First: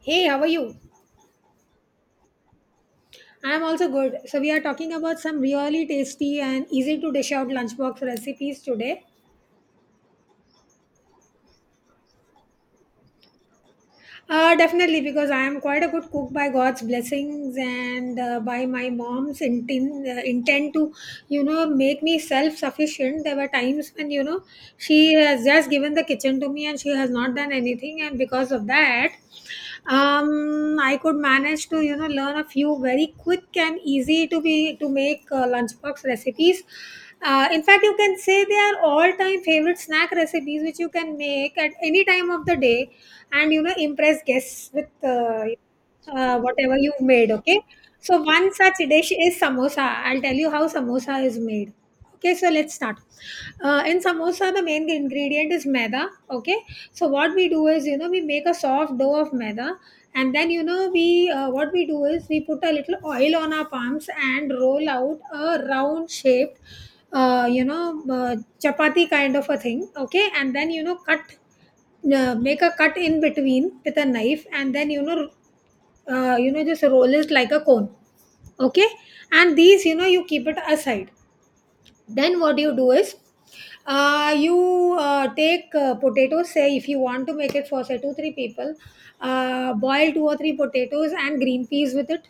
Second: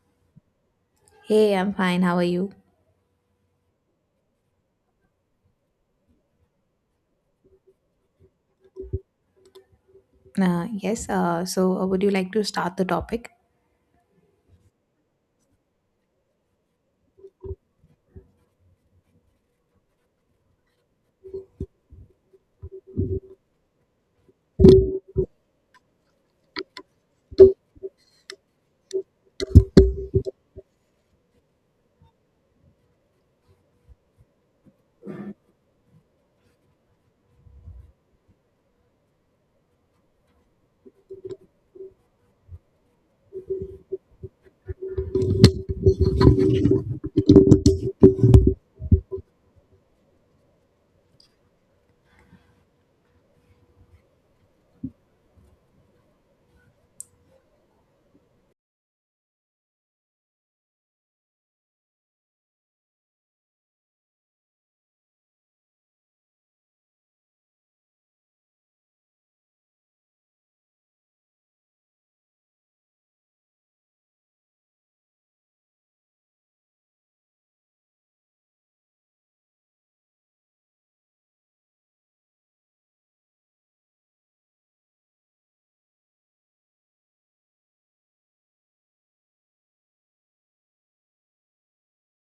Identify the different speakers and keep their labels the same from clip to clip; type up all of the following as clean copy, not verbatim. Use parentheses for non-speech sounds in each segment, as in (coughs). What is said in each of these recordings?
Speaker 1: Hey, how are you?
Speaker 2: Hey, I'm fine. How are you?
Speaker 1: I'm also good. So, we are talking about some really tasty and easy to dish out lunchbox recipes today.
Speaker 2: Would you like to start the topic?
Speaker 1: Definitely, because I am quite a good cook by God's blessings and by my mom's intent to, make me self sufficient. There were times when, she has just given the kitchen to me and she has not done anything. And because of that, I could manage to learn a few very quick and easy to make lunchbox recipes. In fact, you can say they are all-time favorite snack recipes which you can make at any time of the day, and impress guests with whatever you've made. Okay. So one such dish is samosa. I'll tell you how samosa is made. Okay, so let's start. In samosa, the main ingredient is maida. Okay, so what we do is, we make a soft dough of maida, and then you know, we what we do is we put a little oil on our palms and roll out a round shaped, uh, you know, uh, chapati kind of a thing. Okay, and then you know, cut make a cut in between with a knife, and then just roll it like a cone. Okay. And these, you keep it aside. Then what you do is you take potatoes. Say if you want to make it for say two three people, boil two or three potatoes and green peas with it.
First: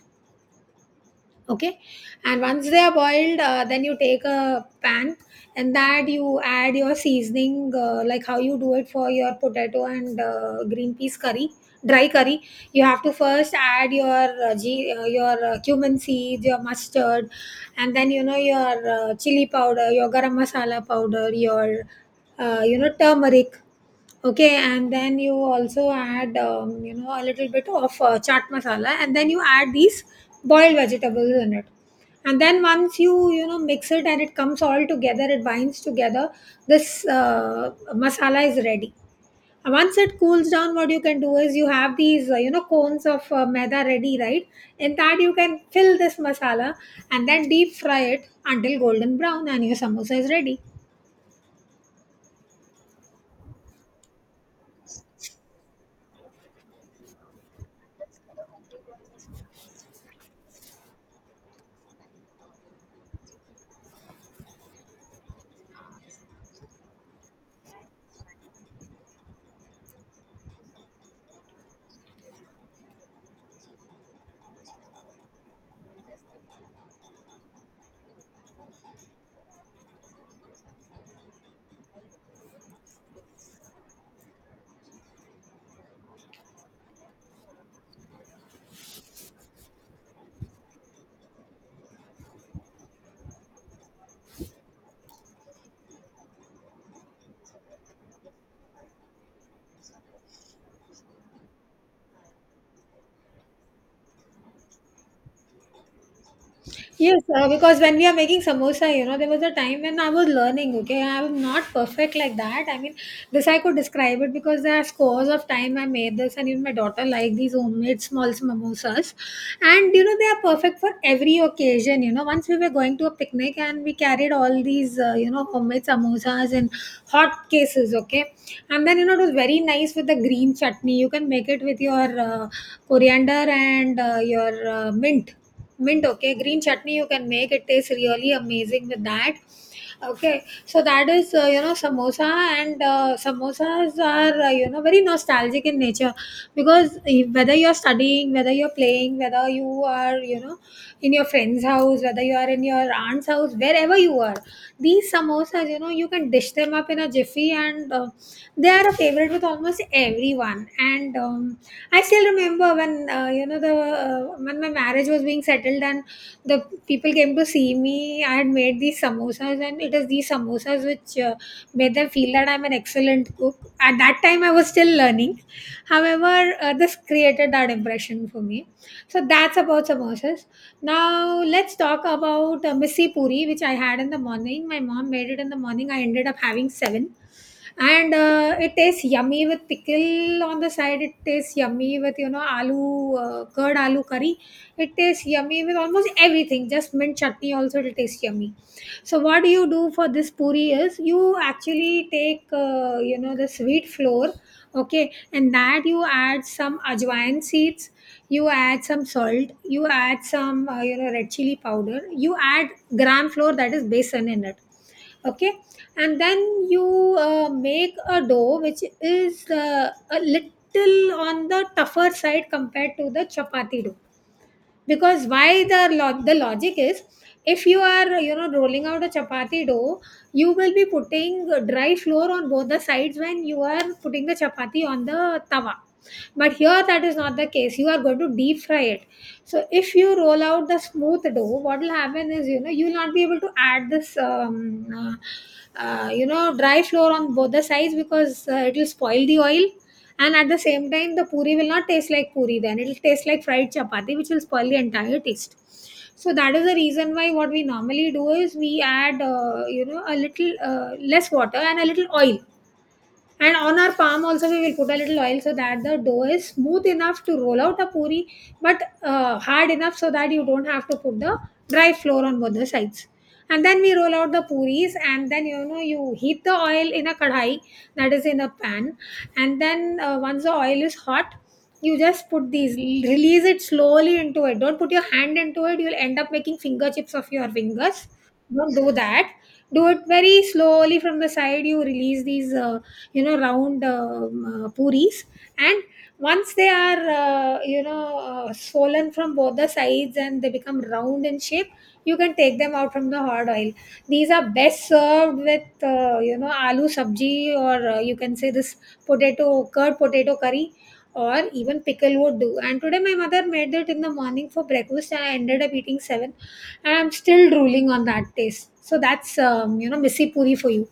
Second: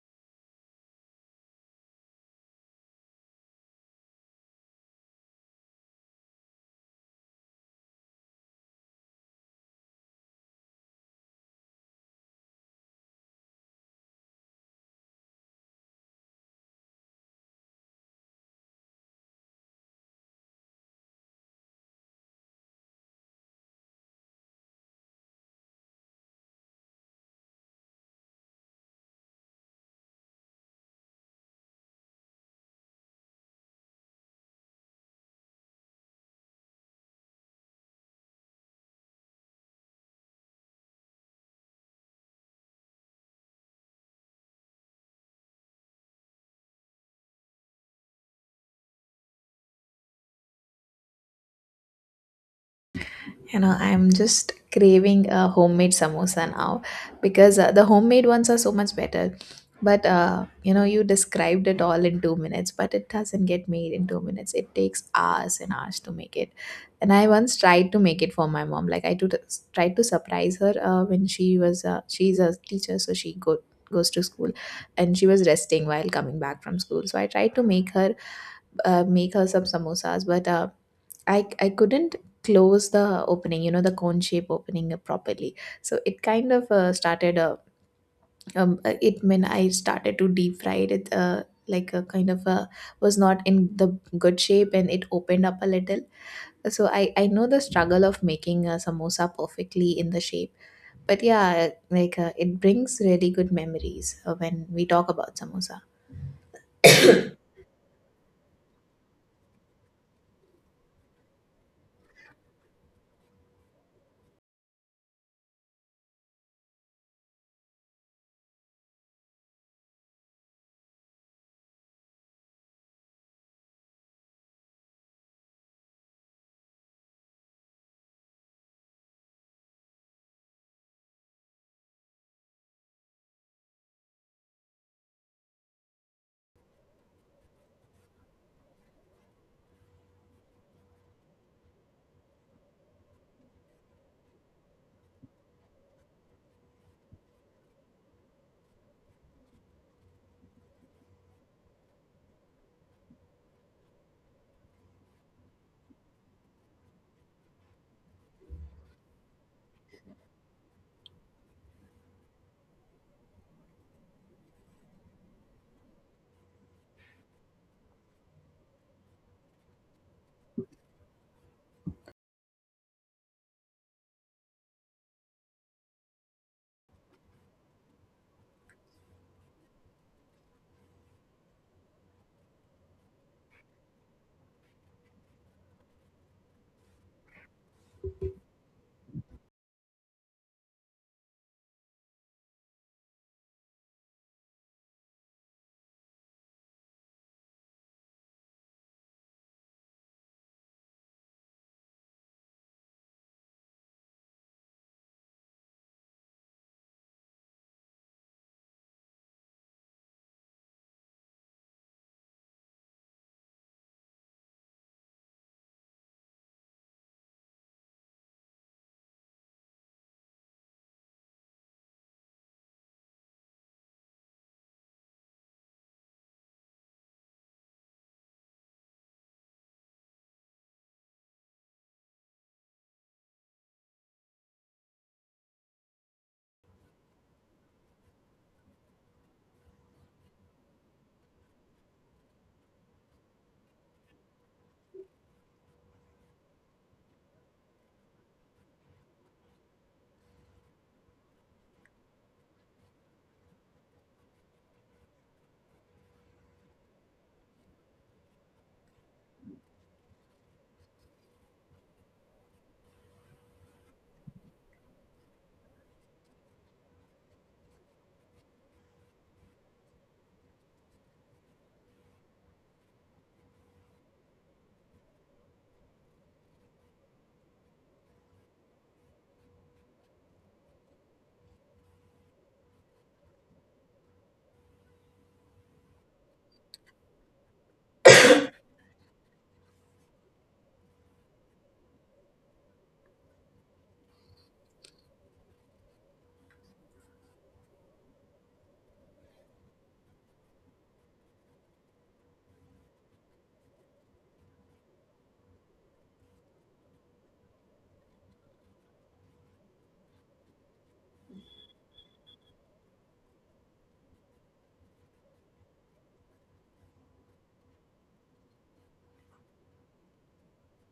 Speaker 1: Okay. And once they are boiled, then you take a pan, and that you add your seasoning, like how you do it for your potato and green peas curry, dry curry. You have to first add your cumin seeds, your mustard, and then your chili powder, your garam masala powder, your turmeric. Okay, and then you also add, a little bit of chaat masala, and then you add these boiled vegetables in it. And then once you mix it and it comes all together, it binds together, this masala is ready. And once it cools down, what you can do is, you have these, cones of maida ready, right? In that, you can fill this masala and then deep fry it until golden brown, and your samosa is ready.
Speaker 2: I'm just craving a homemade samosa now because the homemade ones are so much better. But you described it all in 2 minutes, but it doesn't get made in 2 minutes. It takes hours and hours to make it. And I once tried to make it for my mom. Tried to surprise her when she's a teacher, so goes to school, and she was resting while coming back from school. So I tried to make her some samosas, but I couldn't close the opening, you know, the cone shape opening properly. So it kind of started it when I started to deep fry it it, like a kind of was not in the good shape and it opened up a little. So I know the struggle of making a samosa perfectly in the shape. But yeah, like it brings really good memories when we talk about samosa.
Speaker 1: Yes, because when we are making samosa, there was a time when I was learning, okay? I'm not perfect like that. I mean, this I could describe it because there are scores of time I made this, and even my daughter liked these homemade small samosas. And they are perfect for every occasion. Once we were going to a picnic and we carried all these homemade samosas in hot cases. Okay. And then it was very nice with the green chutney. You can make it with your coriander and your mint. Okay, green chutney, you can make it, tastes really amazing with that. Okay, so that is samosa. And samosas are very nostalgic in nature because whether you're studying, whether you're playing, whether you are in your friend's house, whether you are in your aunt's house, wherever you are, these samosas, you can dish them up in a jiffy, and they are a favorite with almost everyone. And I still remember when you know the when my marriage was being settled and the people came to see me. I had made these samosas, and it is these samosas which made them feel that I'm an excellent cook. At that time, I was still learning. However, this created that impression for me. So that's about samosas. Now let's talk about missi puri, which I had in the morning. My mom made it in the morning. I ended up having seven, and it tastes yummy with pickle on the side. It tastes yummy with, aloo, curd aloo curry. It tastes yummy with almost everything. Just mint chutney also, it'll taste yummy. So what do you do for this puri is, you actually take the sweet flour. Okay, and that you add some ajwain seeds, you add some salt, you add some red chili powder, you add gram flour, that is besan, in it. Okay. And then you make a dough which is a little on the tougher side compared to the chapati dough, because why, the logic is, if you are rolling out a chapati dough, you will be putting dry flour on both the sides when you are putting the chapati on the tawa. But here that is not the case. You are going to deep fry it. So if you roll out the smooth dough, what will happen is, you will not be able to add this dry flour on both the sides, because it will spoil the oil. And at the same time, the puri will not taste like puri then. It'll taste like fried chapati, which will spoil the entire taste. So that is the reason why what we normally do is, we add, a little less water and a little oil, and on our palm also we will put a little oil, so that the dough is smooth enough to roll out a puri, but hard enough so that you don't have to put the dry flour on both the sides. And then we roll out the puris, and then you heat the oil in a kadhai, that is, in a pan. And then once the oil is hot, you just put these, release it slowly into it. Don't put your hand into it; you'll end up making finger chips of your fingers. Don't do that. Do it very slowly. From the side, you release these round puris. And once they are swollen from both the sides and they become round in shape, you can take them out from the hot oil. These are best served with aloo sabji, or you can say this potato, curd potato curry, or even pickle would do. And today my mother made it in the morning for breakfast, and I ended up eating seven, and I'm still drooling on that taste. So that's missy puri for you.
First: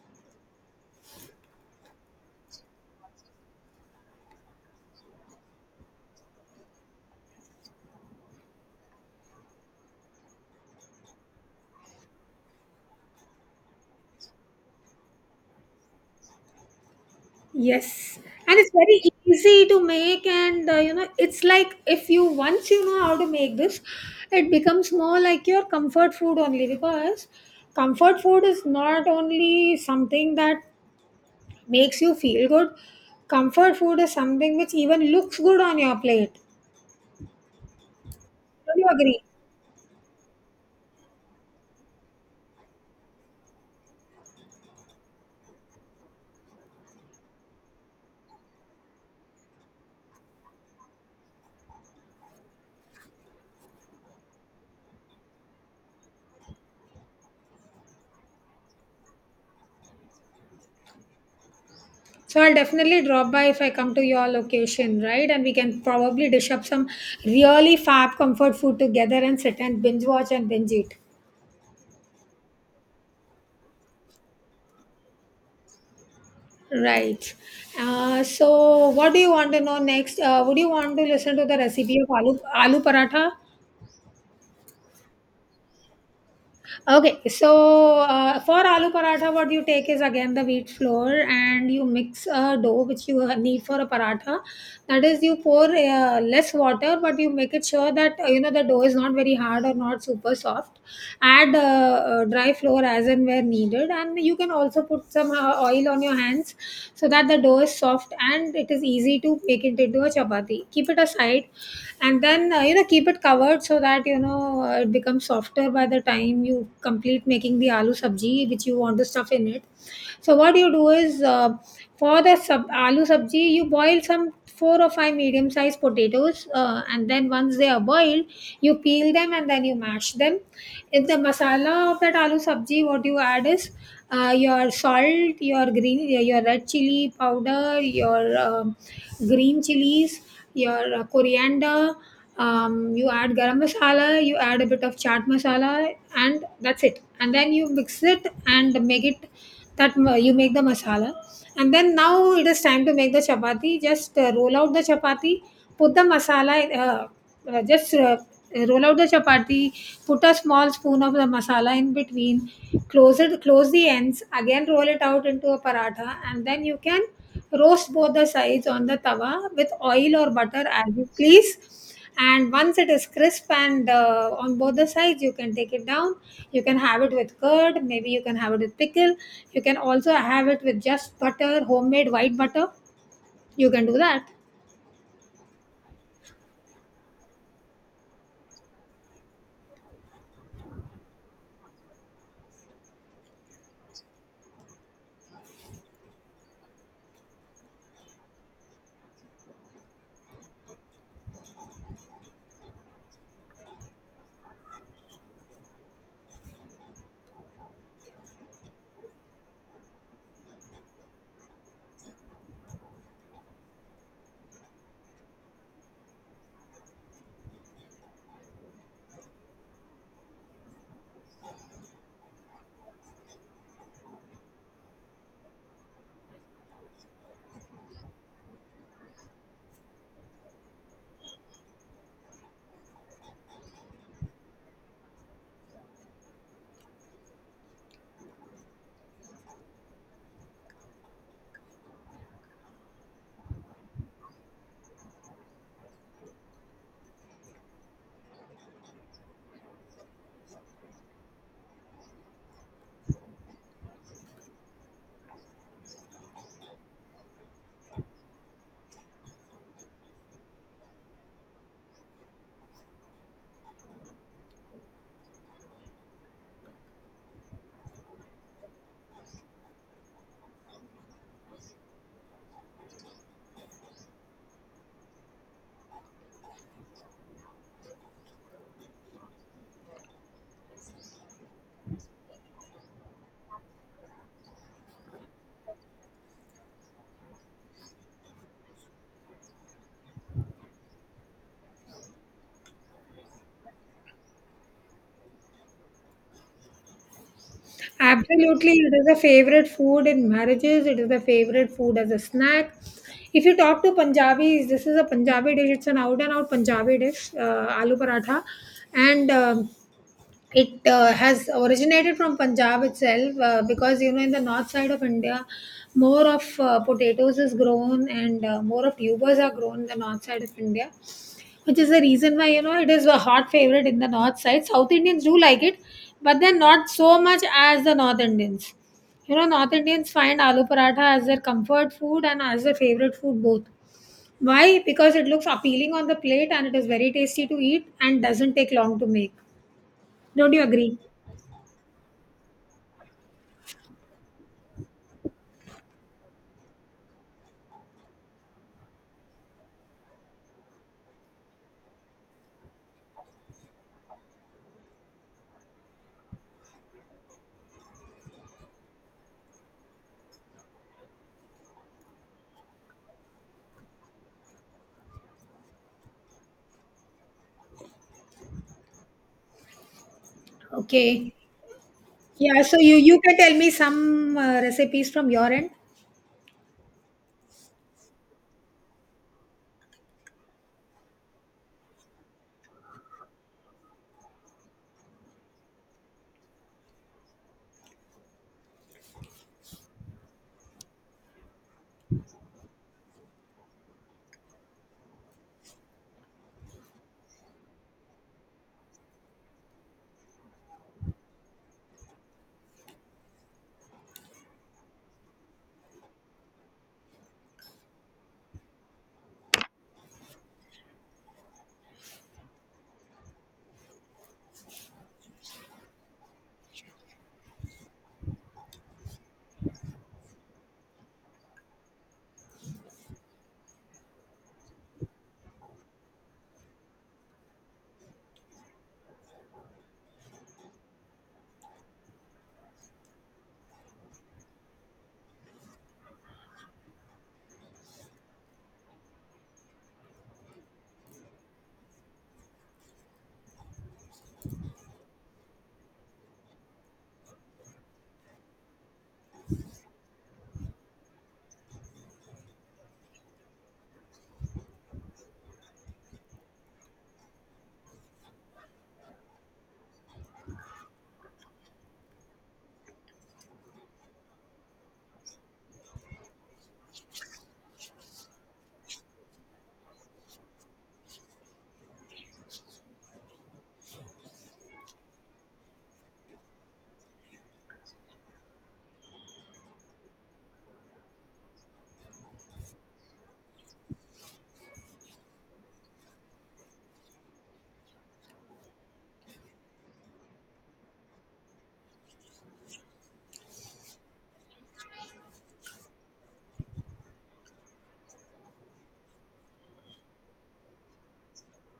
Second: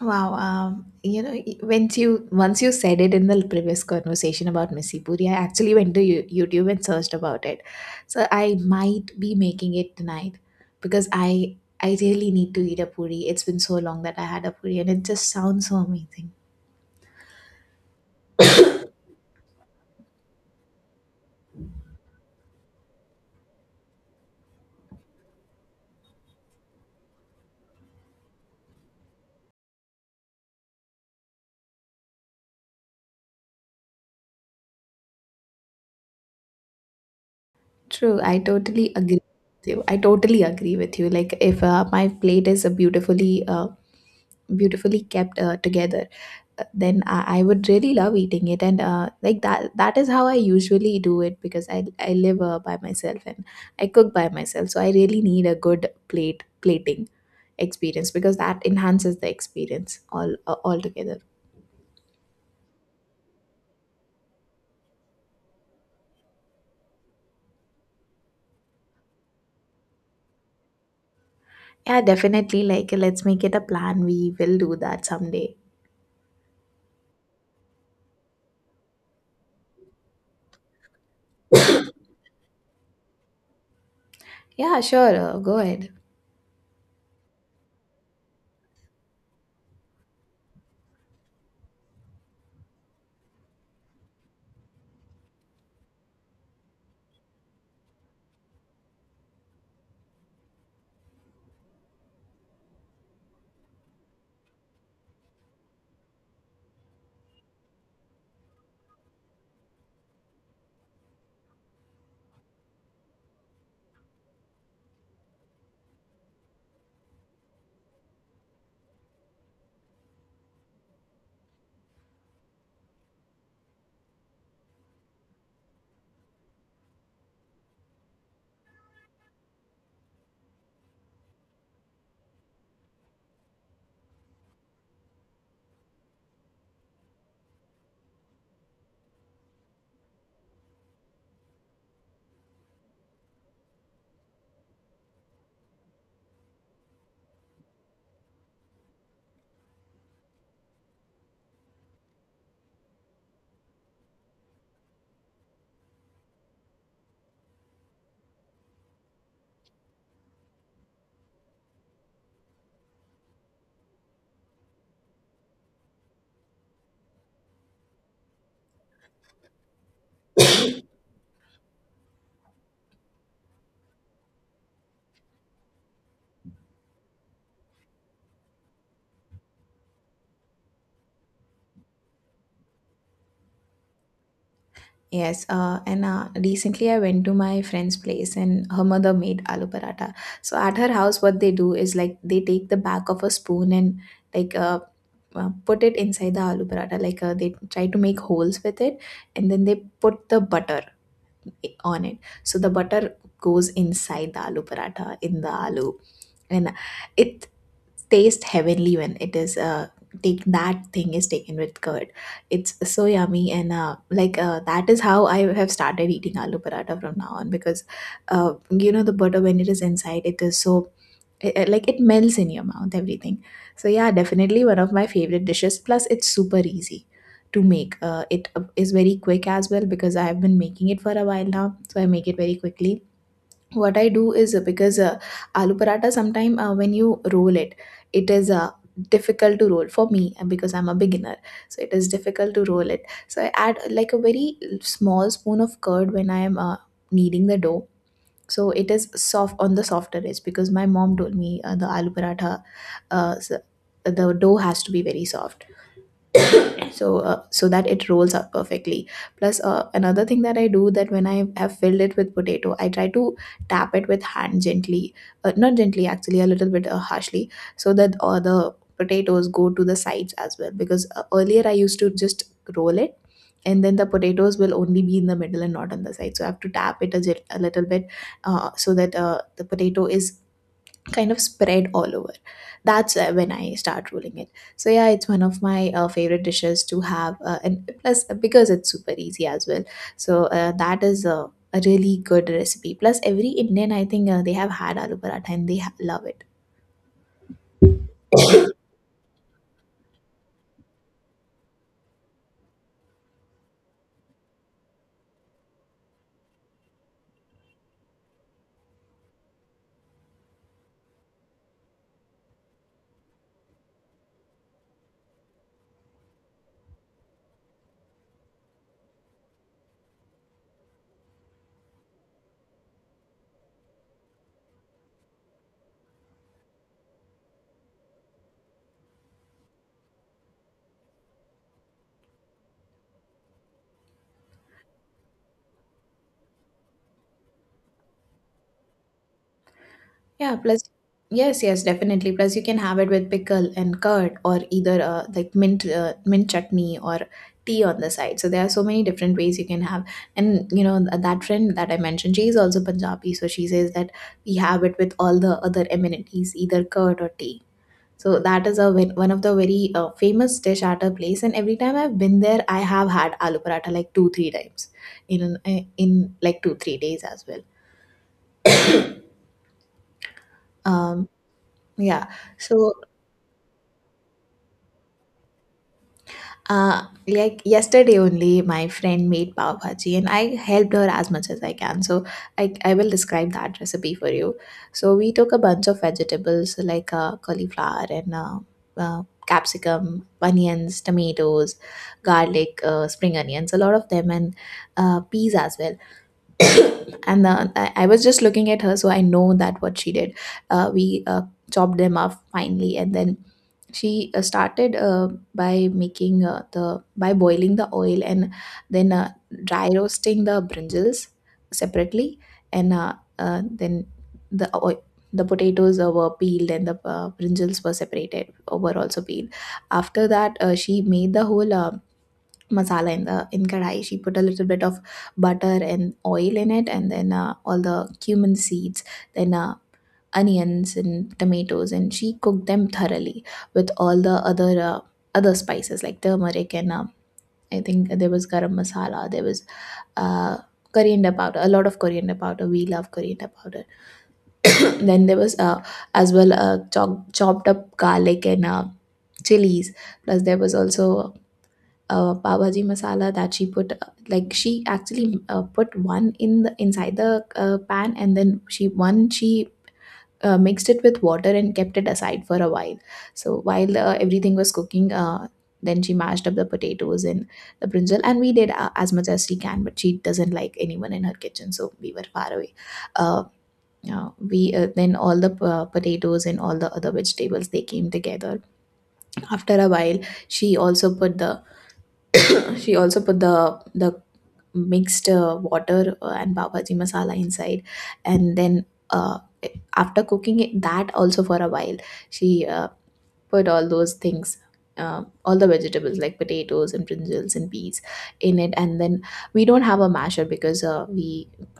Speaker 2: Wow. Once you said it in the previous conversation about missi Puri, I actually went to YouTube and searched about it. So I might be making it tonight because I really need to eat a puri. It's been so long that I had a puri, and it just sounds so amazing.
Speaker 1: Yes, and it's very easy to make, and it's like, if you once you know how to make this, it becomes more like your comfort food only, because comfort food is not only something that makes you feel good, comfort food is something which even looks good on your plate.
Speaker 2: True, I
Speaker 1: Don't you
Speaker 2: totally agree
Speaker 1: agree?
Speaker 2: with you. I totally agree with you. Like if my plate is a beautifully kept together, then I would really love eating it. And like that is how I usually do it, because I live by myself and I cook by myself. So I really need a good plate plating experience, because that enhances the experience all altogether.
Speaker 1: So I'll definitely drop by if I come to your location, right? And we can probably dish up some really fab comfort food together and sit and binge watch and binge eat.
Speaker 2: Yeah, definitely, like let's make it a plan. We will do that someday.
Speaker 1: Right. So, what do you want to know next? Would you want to listen to the recipe of aloo paratha?
Speaker 2: Yeah, sure. Go ahead.
Speaker 1: Okay. So, for aloo paratha, what you take is again the wheat flour, and you mix a dough which you need for a paratha. That is, you pour less water, but you make it sure that the dough is not very hard or not super soft. Add dry flour as and where needed, and you can also put some oil on your hands so that the dough is soft and it is easy to make it into a chapati. Keep it aside, and then keep it covered, so that it becomes softer by the time you complete making the aloo sabji which you want to stuff in it. So what you do is, for the aloo sabji, you boil some four or five medium sized potatoes, and then once they are boiled, you peel them and then you mash them. In the masala of that aloo sabji, what you add is your salt, your red chili powder, your green chilies, your coriander. You add garam masala, you add a bit of chaat masala, and that's it. And then you mix it and make it you make the masala. And then now it is time to make the chapati. Just roll out the chapati, put the masala just Roll out the chapati, put a small spoon of the masala in between, close it, close the ends, again roll it out into a paratha, and then you can roast both the sides on the tawa with oil or butter as you please. And once it is crisp and on both the sides, you can take it down. You can have it with curd, maybe you can have it with pickle. You can also have it with just butter, homemade white butter. You can do that.
Speaker 2: Yes, and recently I went to my friend's place and her mother made aloo paratha. So at her house, what they do is, like, they take the back of a spoon and like uh, put it inside the aloo paratha. Like they try to make holes with it, and then they put the butter on it. So the butter goes inside the aloo paratha, in the aloo, and it taste heavenly when it is take that thing is taken with curd. It's so yummy. And that is how I have started eating aloo paratha from now on, because you know, the butter, when it is inside, it is so, like, it melts in your mouth, everything. So yeah, definitely one of my favorite dishes. Plus it's super easy to make. It is very quick as well, because I have been making it for a while now, so I make it very quickly. What I do is, because aloo paratha sometime, when you roll it, it is difficult to roll for me, and because I'm a beginner, so it is difficult to roll it. So I add, like, a very small spoon of curd when I am kneading the dough, so it is soft on the softer edge, because my mom told me, the aloo paratha, uh, s- the dough has to be very soft, so that it rolls up perfectly. Plus another thing that I do, that when I have filled it with potato, I try to tap it with hand gently, not gently actually, a little bit harshly, so that all the potatoes go to the sides as well. Because earlier I used to just roll it, and then the potatoes will only be in the middle and not on the side. So I have to tap it a little bit, so that the potato is kind of spread all over. That's when I start rolling it. So yeah, it's one of my favorite dishes to have, and plus because it's super easy as well. So a really good recipe. Plus, every Indian, I think, they have had aloo paratha and they love it.
Speaker 1: Absolutely, it is a favorite food in marriages. It is a favorite food as a snack. If you talk to Punjabis, this is a Punjabi dish. It's an out and out Punjabi dish, aloo paratha, and it has originated from Punjab itself because you know in the north side of India, more of potatoes is grown, and more of tubers are grown in the north side of India, which is the reason why you know it is a hot favorite in the north side. South Indians do like it, but then not so much as the North Indians. You know, North Indians find aloo paratha as their comfort food and as their favorite food both. Why? Because it looks appealing on the plate and it is very tasty to eat and doesn't take long to make. Don't
Speaker 2: Yeah,
Speaker 1: you
Speaker 2: plus,
Speaker 1: agree?
Speaker 2: yes, yes, definitely. Plus, you can have it with pickle and curd, or either like mint chutney or tea on the side. So there are so many different ways you can have. And you know that friend that I mentioned, she is also Punjabi, so she says that we have it with all the other amenities, either curd or tea. So that is one of the very famous dish at her place. And every time I've been there, I have had aloo paratha like 2-3 times in like 2-3 days as well. Um,
Speaker 1: Okay.
Speaker 2: yeah.
Speaker 1: Yeah, so
Speaker 2: So
Speaker 1: you can tell me some recipes from your end.
Speaker 2: Like yesterday only, my friend made pav bhaji, and I helped her as much as I can. So I will describe that recipe for you. So we took a bunch of vegetables, like cauliflower and capsicum, onions, tomatoes, garlic, spring onions, a lot of them, and peas as well. And I was just looking at her, so I know that what she did. We chopped them up finely, and then she started by making the by boiling the oil, and then dry roasting the brinjals separately. And then the oil, the potatoes were peeled, and the brinjals were separated, were also peeled. After that, she made the whole masala in the in kadai. She put a little bit of butter and oil in it, and then all the cumin seeds, then onions and tomatoes, and she cooked them thoroughly with all the other spices like turmeric, and I think there was garam masala, there was uh, coriander powder, a lot of coriander powder, we love coriander powder. (clears throat) Then there was as well chopped up garlic and chilies. Plus there was also pav bhaji masala that she put, like she actually put one in the inside the pan, and then she mixed it with water and kept it aside for a while. So while everything was cooking, then she mashed up the potatoes and the brinjal, and we did as much as she can, but she doesn't like anyone in her kitchen, so we were far away. Uh, we Then all the potatoes and all the other vegetables, they came together after a while. She also put the she also put the mixed water and pav bhaji masala inside, and then uh, after cooking it, that also for a while, she put all those things, all the vegetables like potatoes and brinjals and peas in it. And then we don't have a masher, because uh, we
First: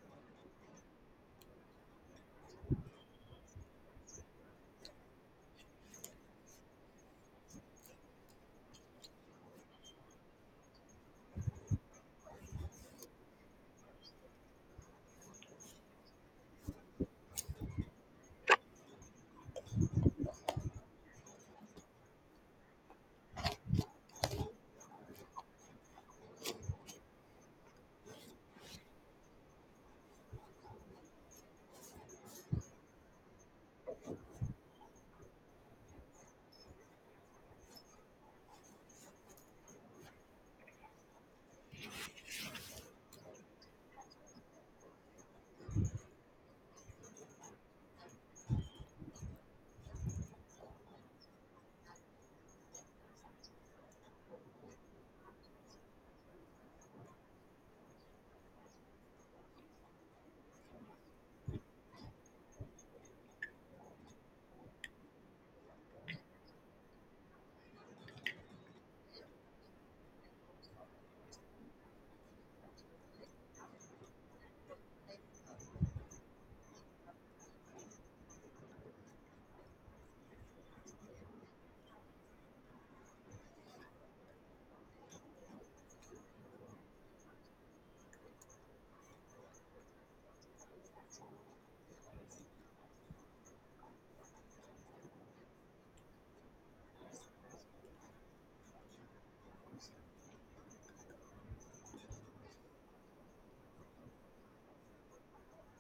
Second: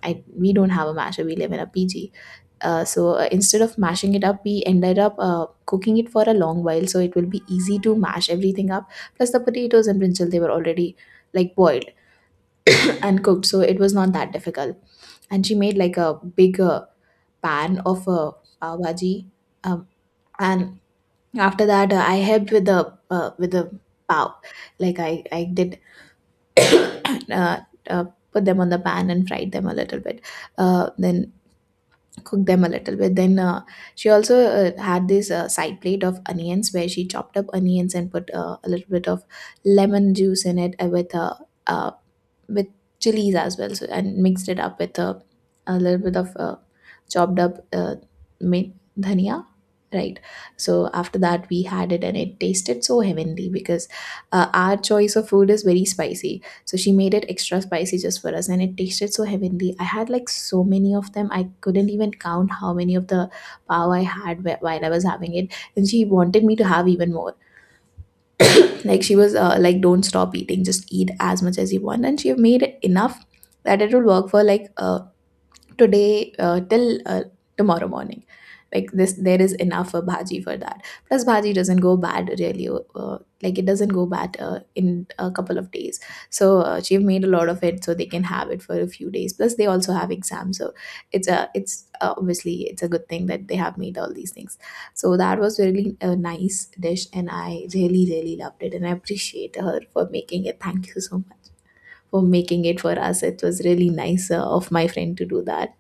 Speaker 2: I, we don't have a masher, we live in a PG. So instead of mashing it up, we ended up cooking it for a long while, so it will be easy to mash everything up. Plus the potatoes and brinjal, they were already, like, boiled (clears throat) and cooked, so it was not that difficult. And she made, like, a big pan of pav bhaji, um, and after that, I helped with the pav. Like I did (clears throat) uh, uh, put them on the pan and fried them a little bit. Then cook them a little bit. Then she also had this side plate of onions, where she chopped up onions and put a little bit of lemon juice in it uh, with chilies as well. So and mixed it up with a little bit of chopped up mint dhania. Right. So after that, we had it, and it tasted so heavenly because our choice of food is very spicy. So she made it extra spicy just for us, and it tasted so heavenly. I had, like, so many of them. I couldn't even count how many of the pav I had while I was having it. And she wanted me to have even more. Like, she was like, don't stop eating, just eat as much as you want. And she made it enough that it will work for like a today till tomorrow morning, like this there is enough for bhaji for that. Plus bhaji doesn't go bad really, uh, like it doesn't go bad in a couple of days. So she made a lot of it so they can have it for a few days, plus they also have exams. So it's a it's obviously it's a good thing that they have made all these things. So that was really a nice dish and I really really loved it, and I appreciate her for making it. Thank you so much for making it for us. It was really nice of my friend to do that.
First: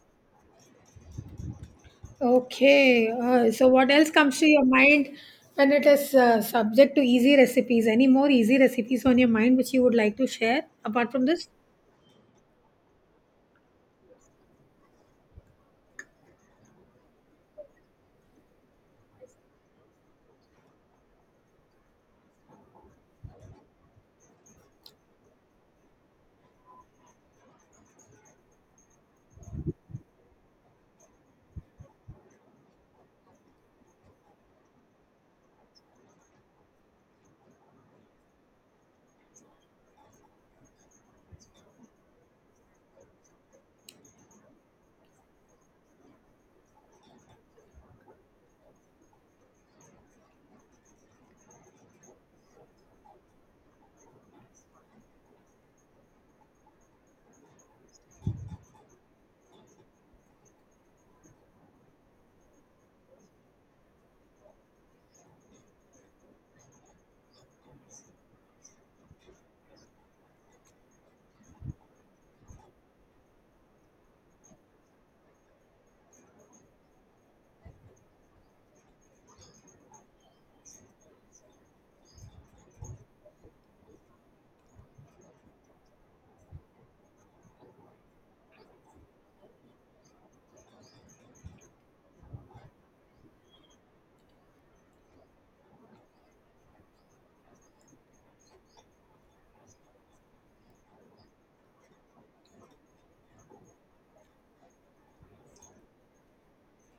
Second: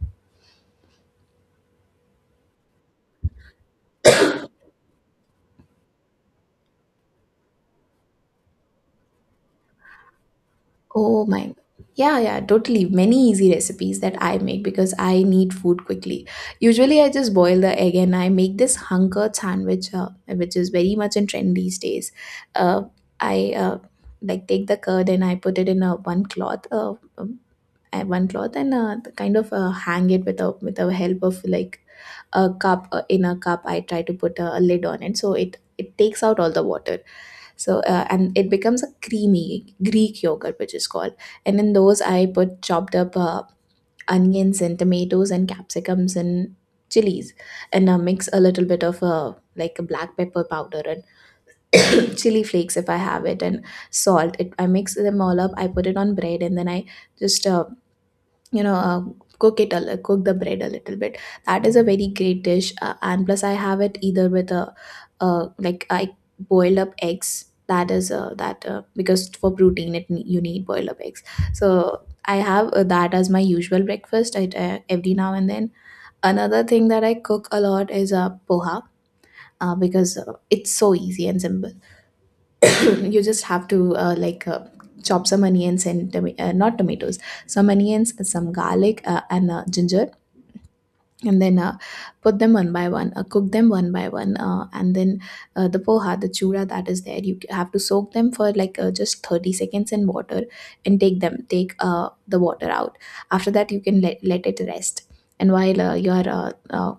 Speaker 1: Okay. So, what else comes to your mind when it is subject to easy recipes? Any more easy recipes on your mind which you would like to share apart
Speaker 2: Oh
Speaker 1: from
Speaker 2: my.
Speaker 1: this?
Speaker 2: g- Yeah, yeah, totally. Many easy recipes that I make because I need food quickly. Usually, I just boil the egg and I make this hunker sandwich, which is very much in trend these days. Uh, I like take the curd and I put it in a one cloth, and kind of hang it with the help of like a cup. In a cup, I try to put a lid on it, so it takes out all the water. So and it becomes a creamy Greek yogurt, which is called. And in those I put chopped up onions and tomatoes and capsicums and chilies, and mix a little bit of like a black pepper powder and (coughs) chili flakes if I have it, and salt it. I mix them all up, I put it on bread and then I just you know uh, cook cook the bread a little bit. That is a very great dish, and plus I have it either with a like I boiled up eggs. That is that because for protein you need boiled up eggs. So I have that as my usual breakfast, every now and then. Another thing that I cook a lot is poha, because it's so easy and simple. (clears throat) You just have to chop some onions and not tomatoes, some onions, some garlic, and ginger, and then put them one by one, cook them one by one, and then the poha, the chura that is there, you have to soak them for like just 30 seconds in water, and take them take the water out. After that you can let it rest. And while your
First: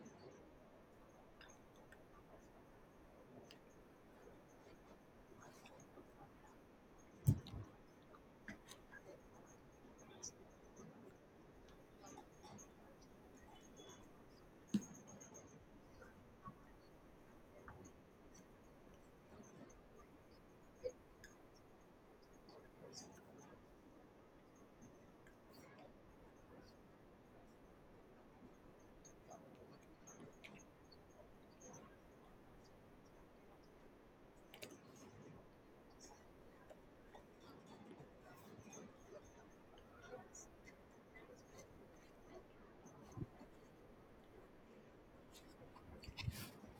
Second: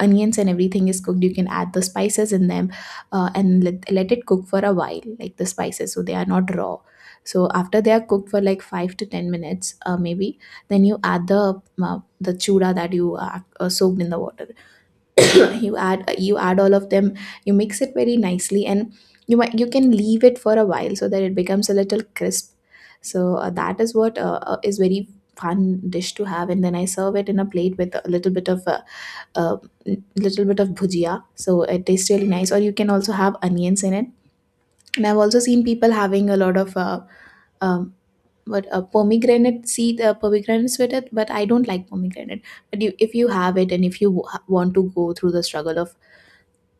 Speaker 2: onions and everything is cooked, you can add the spices in them. And let it cook for a while, like the spices, so they are not raw. So after they are cooked for like 5 to 10 minutes maybe, then you add the chura that you soaked in the water. (coughs) You add all of them, you mix it very nicely, and you can leave it for a while so that it becomes a little crisp. So that is what is very fun dish to have. And then I serve it in a plate with a little bit of bhujia so it tastes really nice, or you can also have onions in it. And I've also seen people having a lot of um what a pomegranate seed pomegranates with it, but I don't like pomegranate. But if you have it, and if you want to go through the struggle of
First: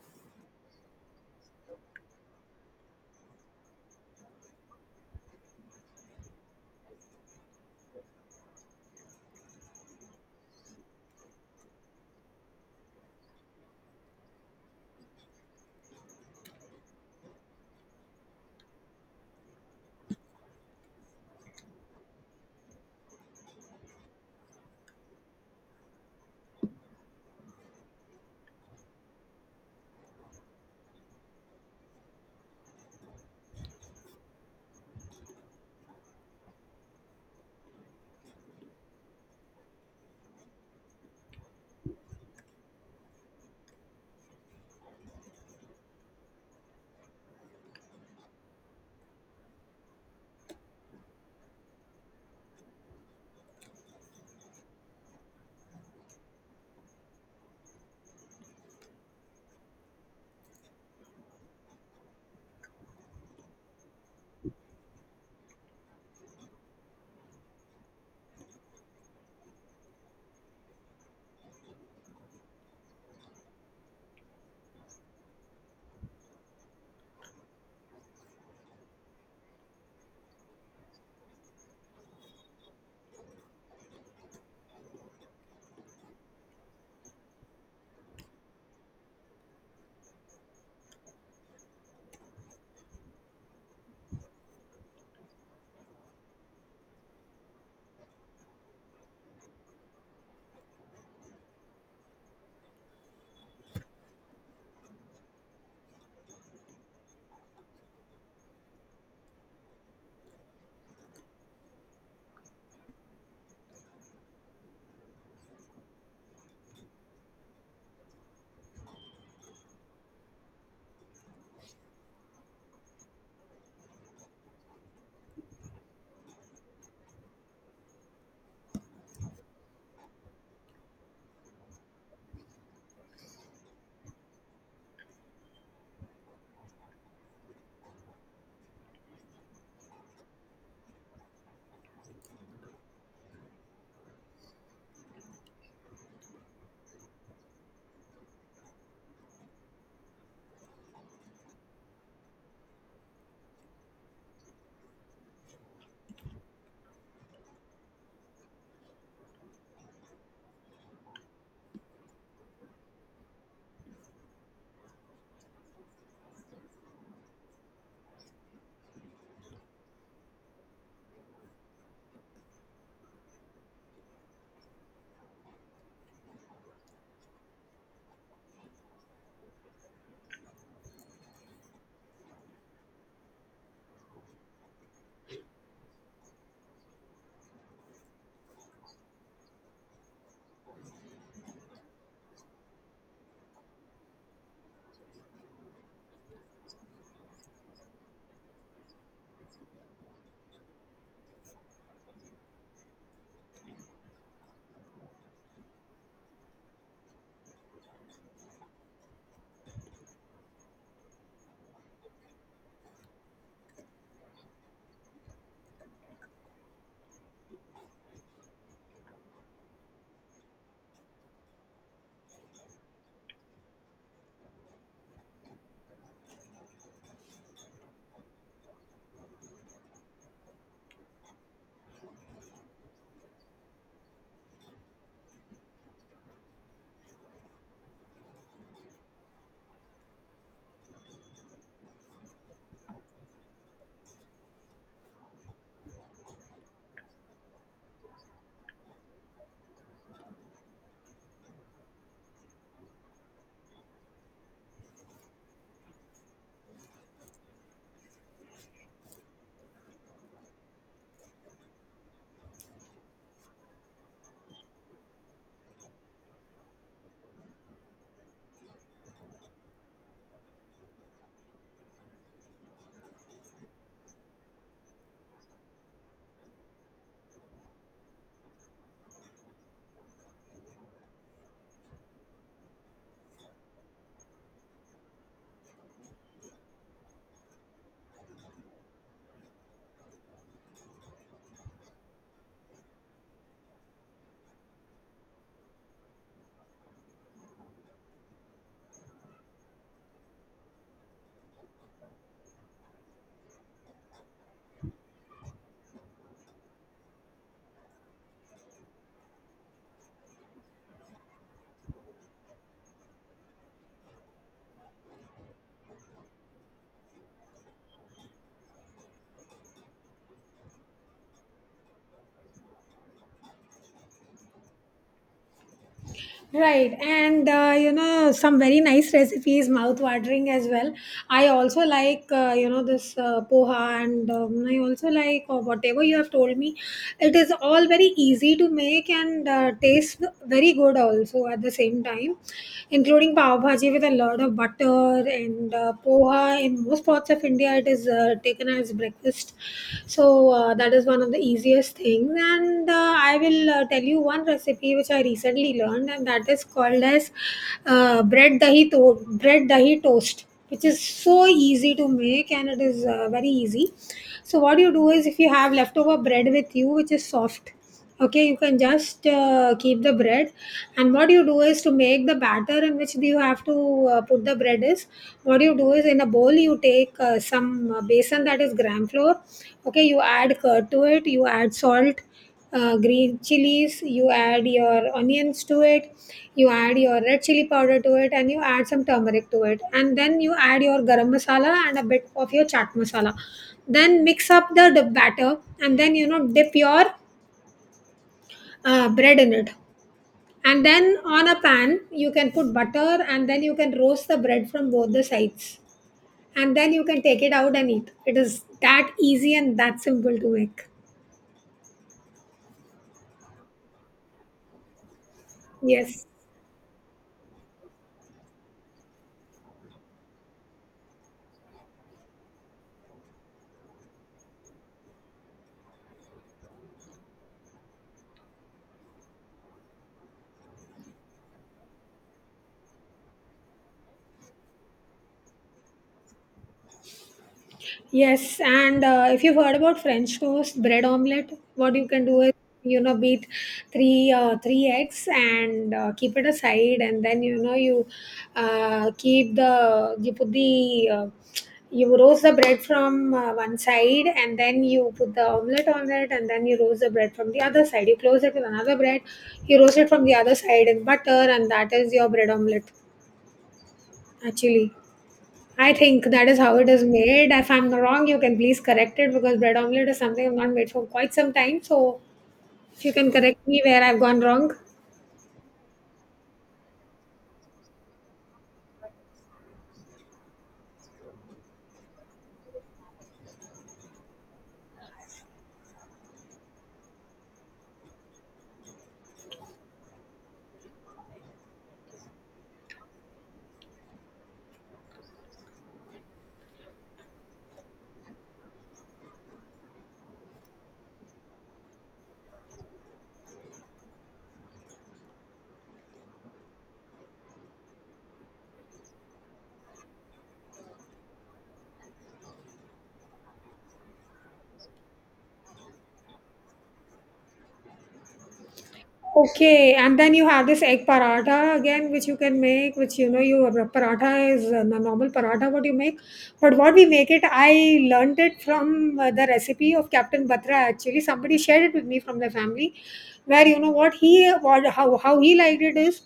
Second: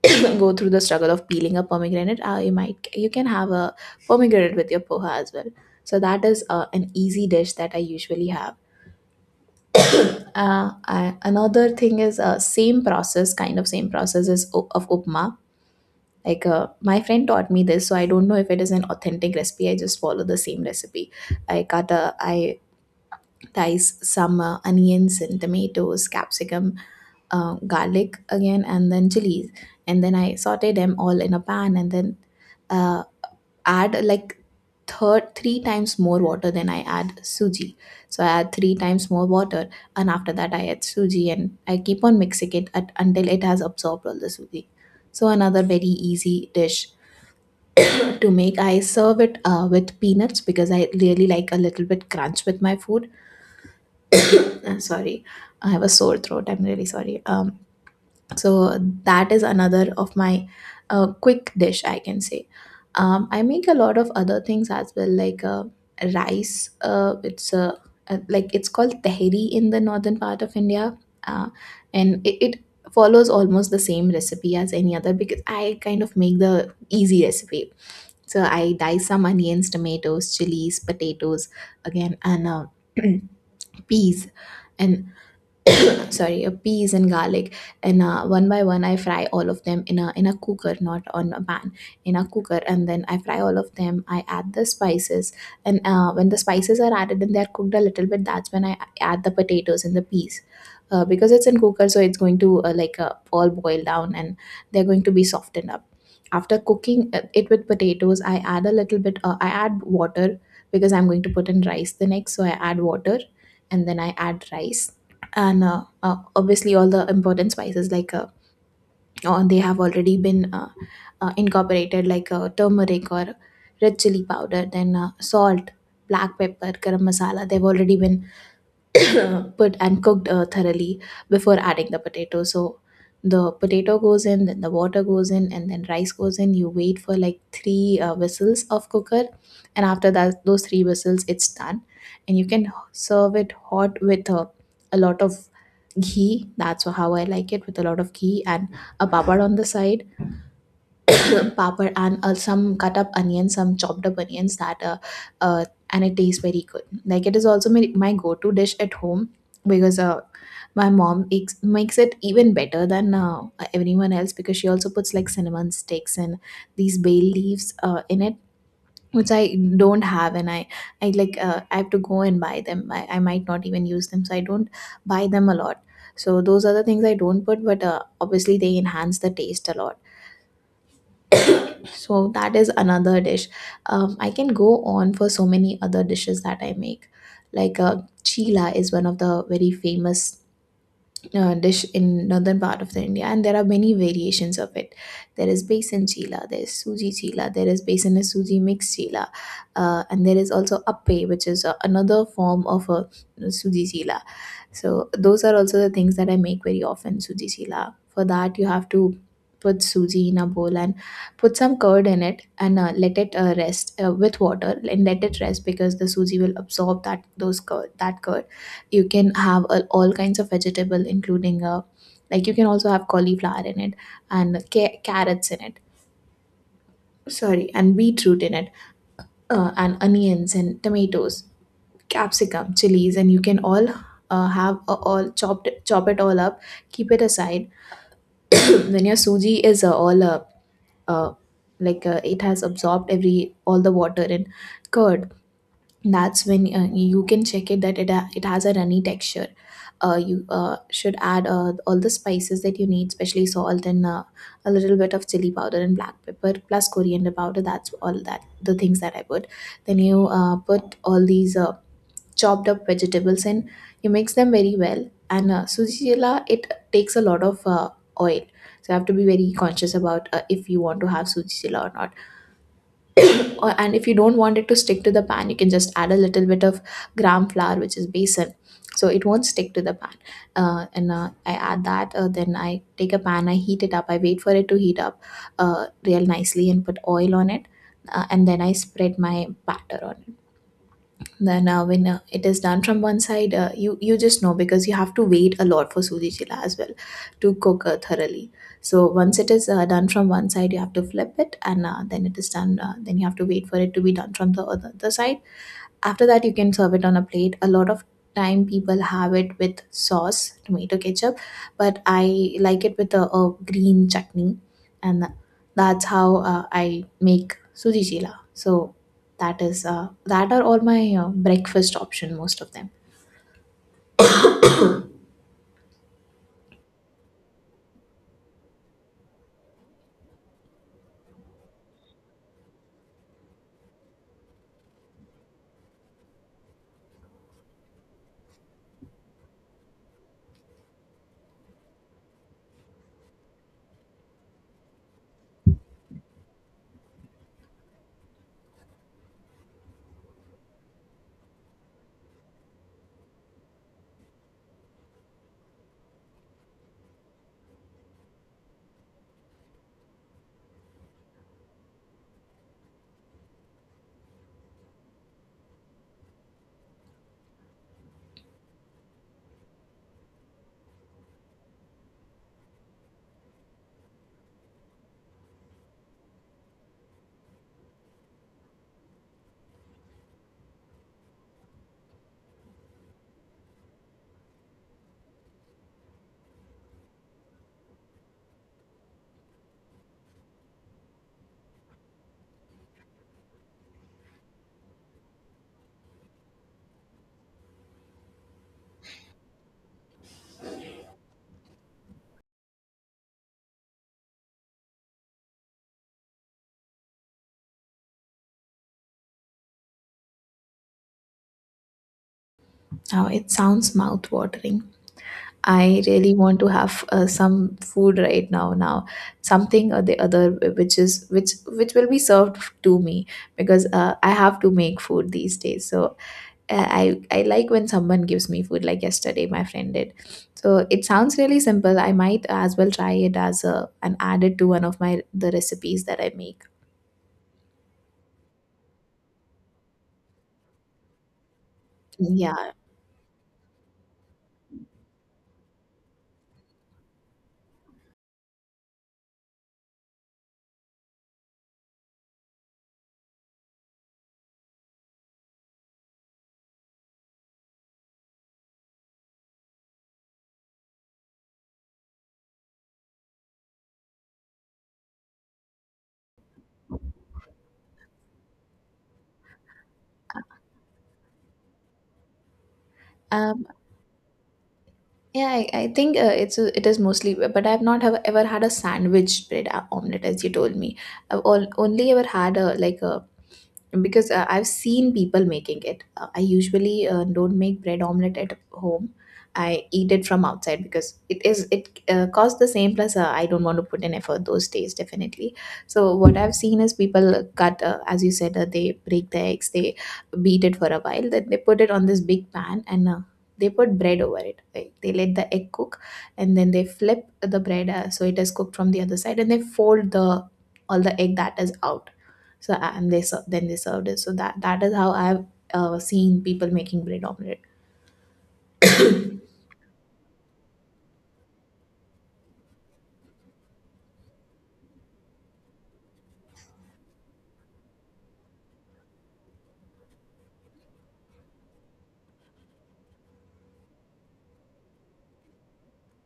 Speaker 2: (coughs) (clears throat) go through the struggle of peeling a pomegranate, you can have a pomegranate with your poha as well. So that is an easy dish that I usually have. Another thing is same process is of upma. Like my friend taught me this, so I don't know if it is an authentic recipe. I just follow the same recipe. I dice some onions and tomatoes, capsicum, garlic again, and then chilies, and then I saute them all in a pan, and then uh, add like third three times more water than I add suji. So I add three times more water, and after that I add suji, and I keep on mixing it until it has absorbed all the suji. So another very easy dish (clears throat) to make. I serve it with peanuts because I really like a little bit crunch with my food. Sorry, I have a sore throat. I'm really sorry. So that is another of my quick dish, I can say. I make a lot of other things as well, like rice. It's like it's called tehri in the northern part of India, uh, and it follows almost the same recipe as any other because I kind of make the easy recipe. So I dice some onions, tomatoes, chilies, potatoes again, and (clears throat) peas. And (coughs) sorry, a peas and garlic, and one by one I fry all of them in a cooker, not on a pan, in a cooker. And then I fry all of them, I add the spices, and when the spices are added and they're cooked a little bit, that's when I add the potatoes and the peas. Because it's in cooker, so it's going to all boil down, and they're going to be softened up. After cooking it with potatoes, I add a little bit I add water because I'm going to put in rice the next, so I add water, and then I add rice. And obviously all the important spices like they have already been incorporated, like turmeric or red chili powder, then salt, black pepper, garam masala, they've already been (coughs) put and cooked thoroughly before adding the potato. So the potato goes in, then the water goes in, and then rice goes in. You wait for like three whistles of cooker, and after that, those three whistles, it's done. And you can serve it hot with a lot of ghee. That's how I like it, with a lot of ghee and a papad on the side, pepper and some cut up onions, some chopped up onions that uh, and it tastes very good. Like it is also my go-to dish at home because makes it even better than everyone else because she also puts like cinnamon sticks and these bay leaves in it, which I don't have, and I like I have to go and buy them. I might not even use them, so I don't buy them a lot. So those are the things I don't put, but obviously they enhance the taste a lot. So that is another dish. I can go on for so many other dishes that I make. Like chila is one of the very famous dish in northern part of the India, and there are many variations of it. There is besan chila, there is suji chila, there is besan and suji mixed chila, and there is also appe, which is another form of a suji chila. So those are also the things that I make very often, suji chila. For that, you have to put suji in a bowl and put some curd in it, and let it rest with water, and let it rest because the suji will absorb that those curd, that curd. You can have all kinds of vegetable, including like you can also have cauliflower in it and carrots in it. Sorry, and beetroot in it, and onions and tomatoes, capsicum, chilies, and you can all have all chop it all up. Keep it aside. (coughs) (clears throat) When your suji is all uh, like it has absorbed every all the water and curd. That's when you can check it that it has a runny texture. You should add all the spices that you need, especially salt and a little bit of chili powder and black pepper plus coriander powder. That's all that the things that I put. Then you put all these. Chopped up vegetables, and you mix them very well. And sujila, it takes a lot of oil. So you have to be very conscious about if you want to have sujila or not. (coughs) And if you don't want it to stick to the pan, you can just add a little bit of gram flour, which is besan. So it won't stick to the pan. And I add that. Then I take a pan, I heat it up. I wait for it to heat up real nicely and put oil on it. And then I spread my batter on it. Then when it is done from one side, you just know because you have to wait a lot for suji chila as well to cook thoroughly. So once it is done from one side, you have to flip it, and then it is done. Then you have to wait for it to be done from the other the side. After that, you can serve it on a plate. A lot of time people have it with sauce, tomato ketchup, but I like it with a green chutney, and that's how I make suji chila. So that is that are all my breakfast option. Most of them.
Speaker 1: Right, and you know, some very nice recipes, mouth watering as well. I also like you know, this poha, and I also like whatever you have told me. It is all very easy to make and tastes very good also at the same time, including pav bhaji with a lot of butter and poha. In most parts of India, it is taken as breakfast, so that is one of the easiest things. And I will tell you one recipe which I recently learned, and that is called as bread dahi toast, which is so easy to make and it is very easy. So what you do is, if you have leftover bread with you, which is soft, okay, you can just keep the bread. And what you do is, to make the batter in which you have to put the bread is, what you do is, in a bowl you take some besan, that is gram flour. Okay, you add curd to it, you add salt, green chilies, you add your onions to it, you add your red chili powder to it, and you add some turmeric to it, and then you add your garam masala and a bit of your chaat masala. Then mix up the batter, and then you know, dip your bread in it, and then on a pan you can put butter and then you can roast the bread from both the sides, and then you can take it out and eat. It is that easy and that simple to make.
Speaker 2: It sounds mouth watering. I
Speaker 1: Yes.
Speaker 2: really want to have some food right now, something or the other which is which will be served to me, because I have to make food these days. So I like when someone gives me food, like yesterday my friend did. So it sounds really simple. I might as well try it as a and add it to one of my the recipes that I make.
Speaker 1: Yes, and if you've heard about French toast, bread omelette, what you can do is,
Speaker 2: Yeah.
Speaker 1: you know, beat three eggs and keep it aside. And then you know, you keep the you put the you roast the bread from one side, and then you put the omelette on it, and then you roast the bread from the other side. You close it with another bread, you roast it from the other side in butter, and that is your bread omelette, actually. I think that is how it is made. If I'm wrong, you can please correct it, because bread omelette is something I've not made for quite some time. So if you can
Speaker 2: um
Speaker 1: correct me where I've gone wrong.
Speaker 2: Yeah, I think it is mostly, but I've not have ever had a sandwich bread omelet as you told me. Only ever had a, like a, because I've seen people making it. I usually don't make bread omelet at home. I eat it from outside because it costs the same, plus I don't want to put in effort those days definitely. So what I've seen is people cut, as you said, they break the eggs, they beat it for a while, then they put it on this big pan and they put bread over it. Like, they let the egg cook and then they flip the bread so it is cooked from the other side, and they fold the all the egg that is out. So then they served it. So that that is how I've seen people making bread omelette.
Speaker 1: Okay, and then you have this egg paratha again, which you can make, which, you know, you paratha is a normal paratha what you make, but what we make it, I learned it from the recipe of Captain Batra, actually. Somebody shared it with me from the family, where you know what he, how he liked it is,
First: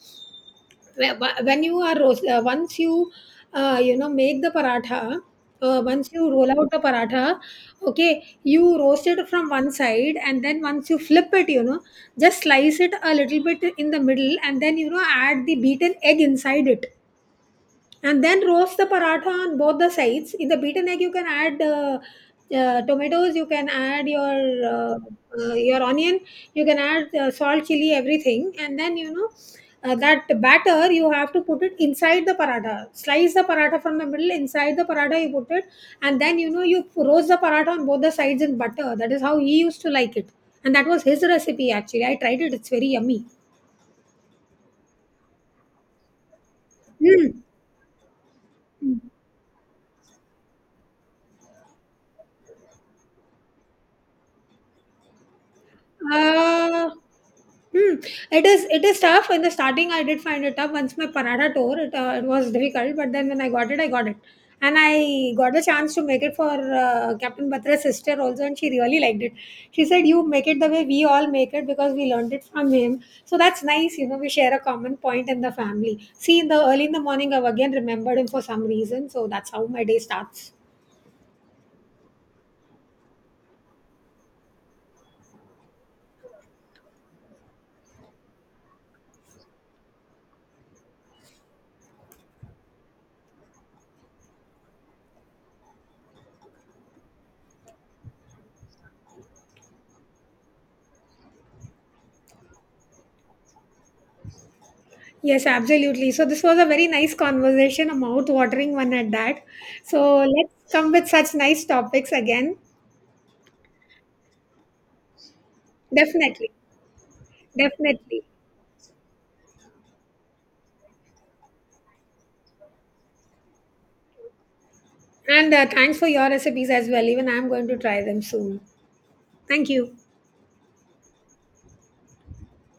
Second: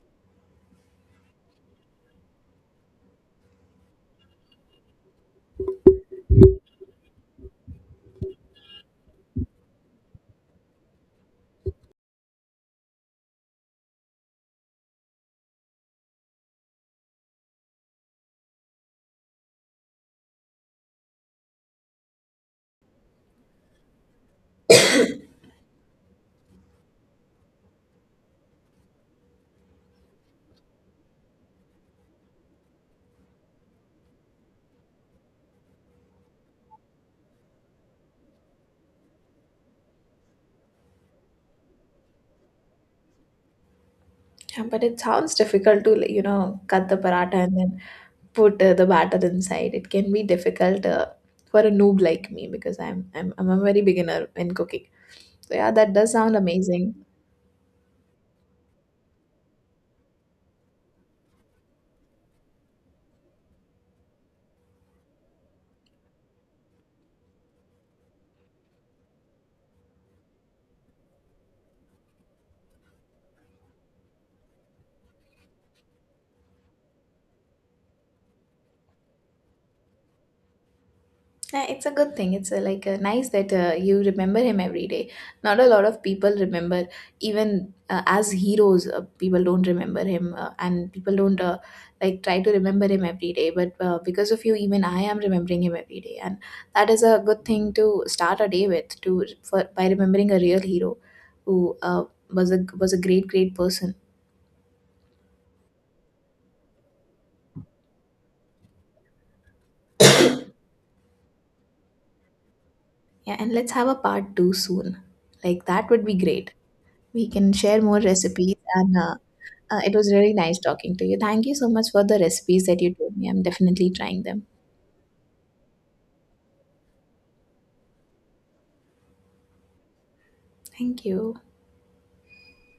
Speaker 1: when you are roast, once you you know, make the paratha, once you roll out the paratha, okay, you roast it from one side, and then once you flip it, you know, just slice it a little bit in the middle, and then you know, add the beaten egg inside it, and then roast the paratha on both the sides. In the beaten egg you can add tomatoes, you can add uh, your onion, you can add salt, chili, everything, and then you know, that batter you have to put it inside the paratha, slice the paratha from the middle, inside the paratha you put it, and then you know, you roast the paratha on both the sides in butter. That is how he used to like it, and that was his recipe. Actually, I tried it, it's very yummy.
Speaker 2: Yeah, but it sounds difficult to, like, you know, cut the paratha
Speaker 1: Mm.
Speaker 2: and then put the batter inside. It can be difficult for a noob like me, because I'm a very beginner in cooking. So yeah, that does sound
Speaker 1: Uh,
Speaker 2: amazing.
Speaker 1: hmm. It is, it is tough. In the starting, I did find it tough. Once my paratha tore, it, it was difficult. But then when I got it, and I got the chance to make it for Captain Batra's sister also, and she really liked it. She said, "You make it the way we all make it, because we learned it from him." So that's nice. You know, we share a common point in the family. See, in the early in the morning, I've again remembered him for some reason. So that's how my day starts.
Speaker 2: Yeah, it's a good thing. It's like nice that you remember him every day. Not a lot of people remember, even as heroes, people don't remember him, and people don't like try to remember him every day. But because of you, even I am remembering him every day, and that is a good thing to start a day with. To for, by remembering a real hero, who was a great great person.
Speaker 1: Yes, absolutely. So this was a very nice conversation, a mouth-watering one at that. So let's come with such nice topics again.
Speaker 2: Yeah, and let's have a part two soon. Like that would be
Speaker 1: Definitely,
Speaker 2: great. We can share more
Speaker 1: definitely.
Speaker 2: recipes and. It was really nice talking to you. Thank you so much for the recipes that you told me. I'm definitely trying them.
Speaker 1: And thanks for your recipes as well. Even I'm going to try them soon. Thank you.
Speaker 2: Thank you.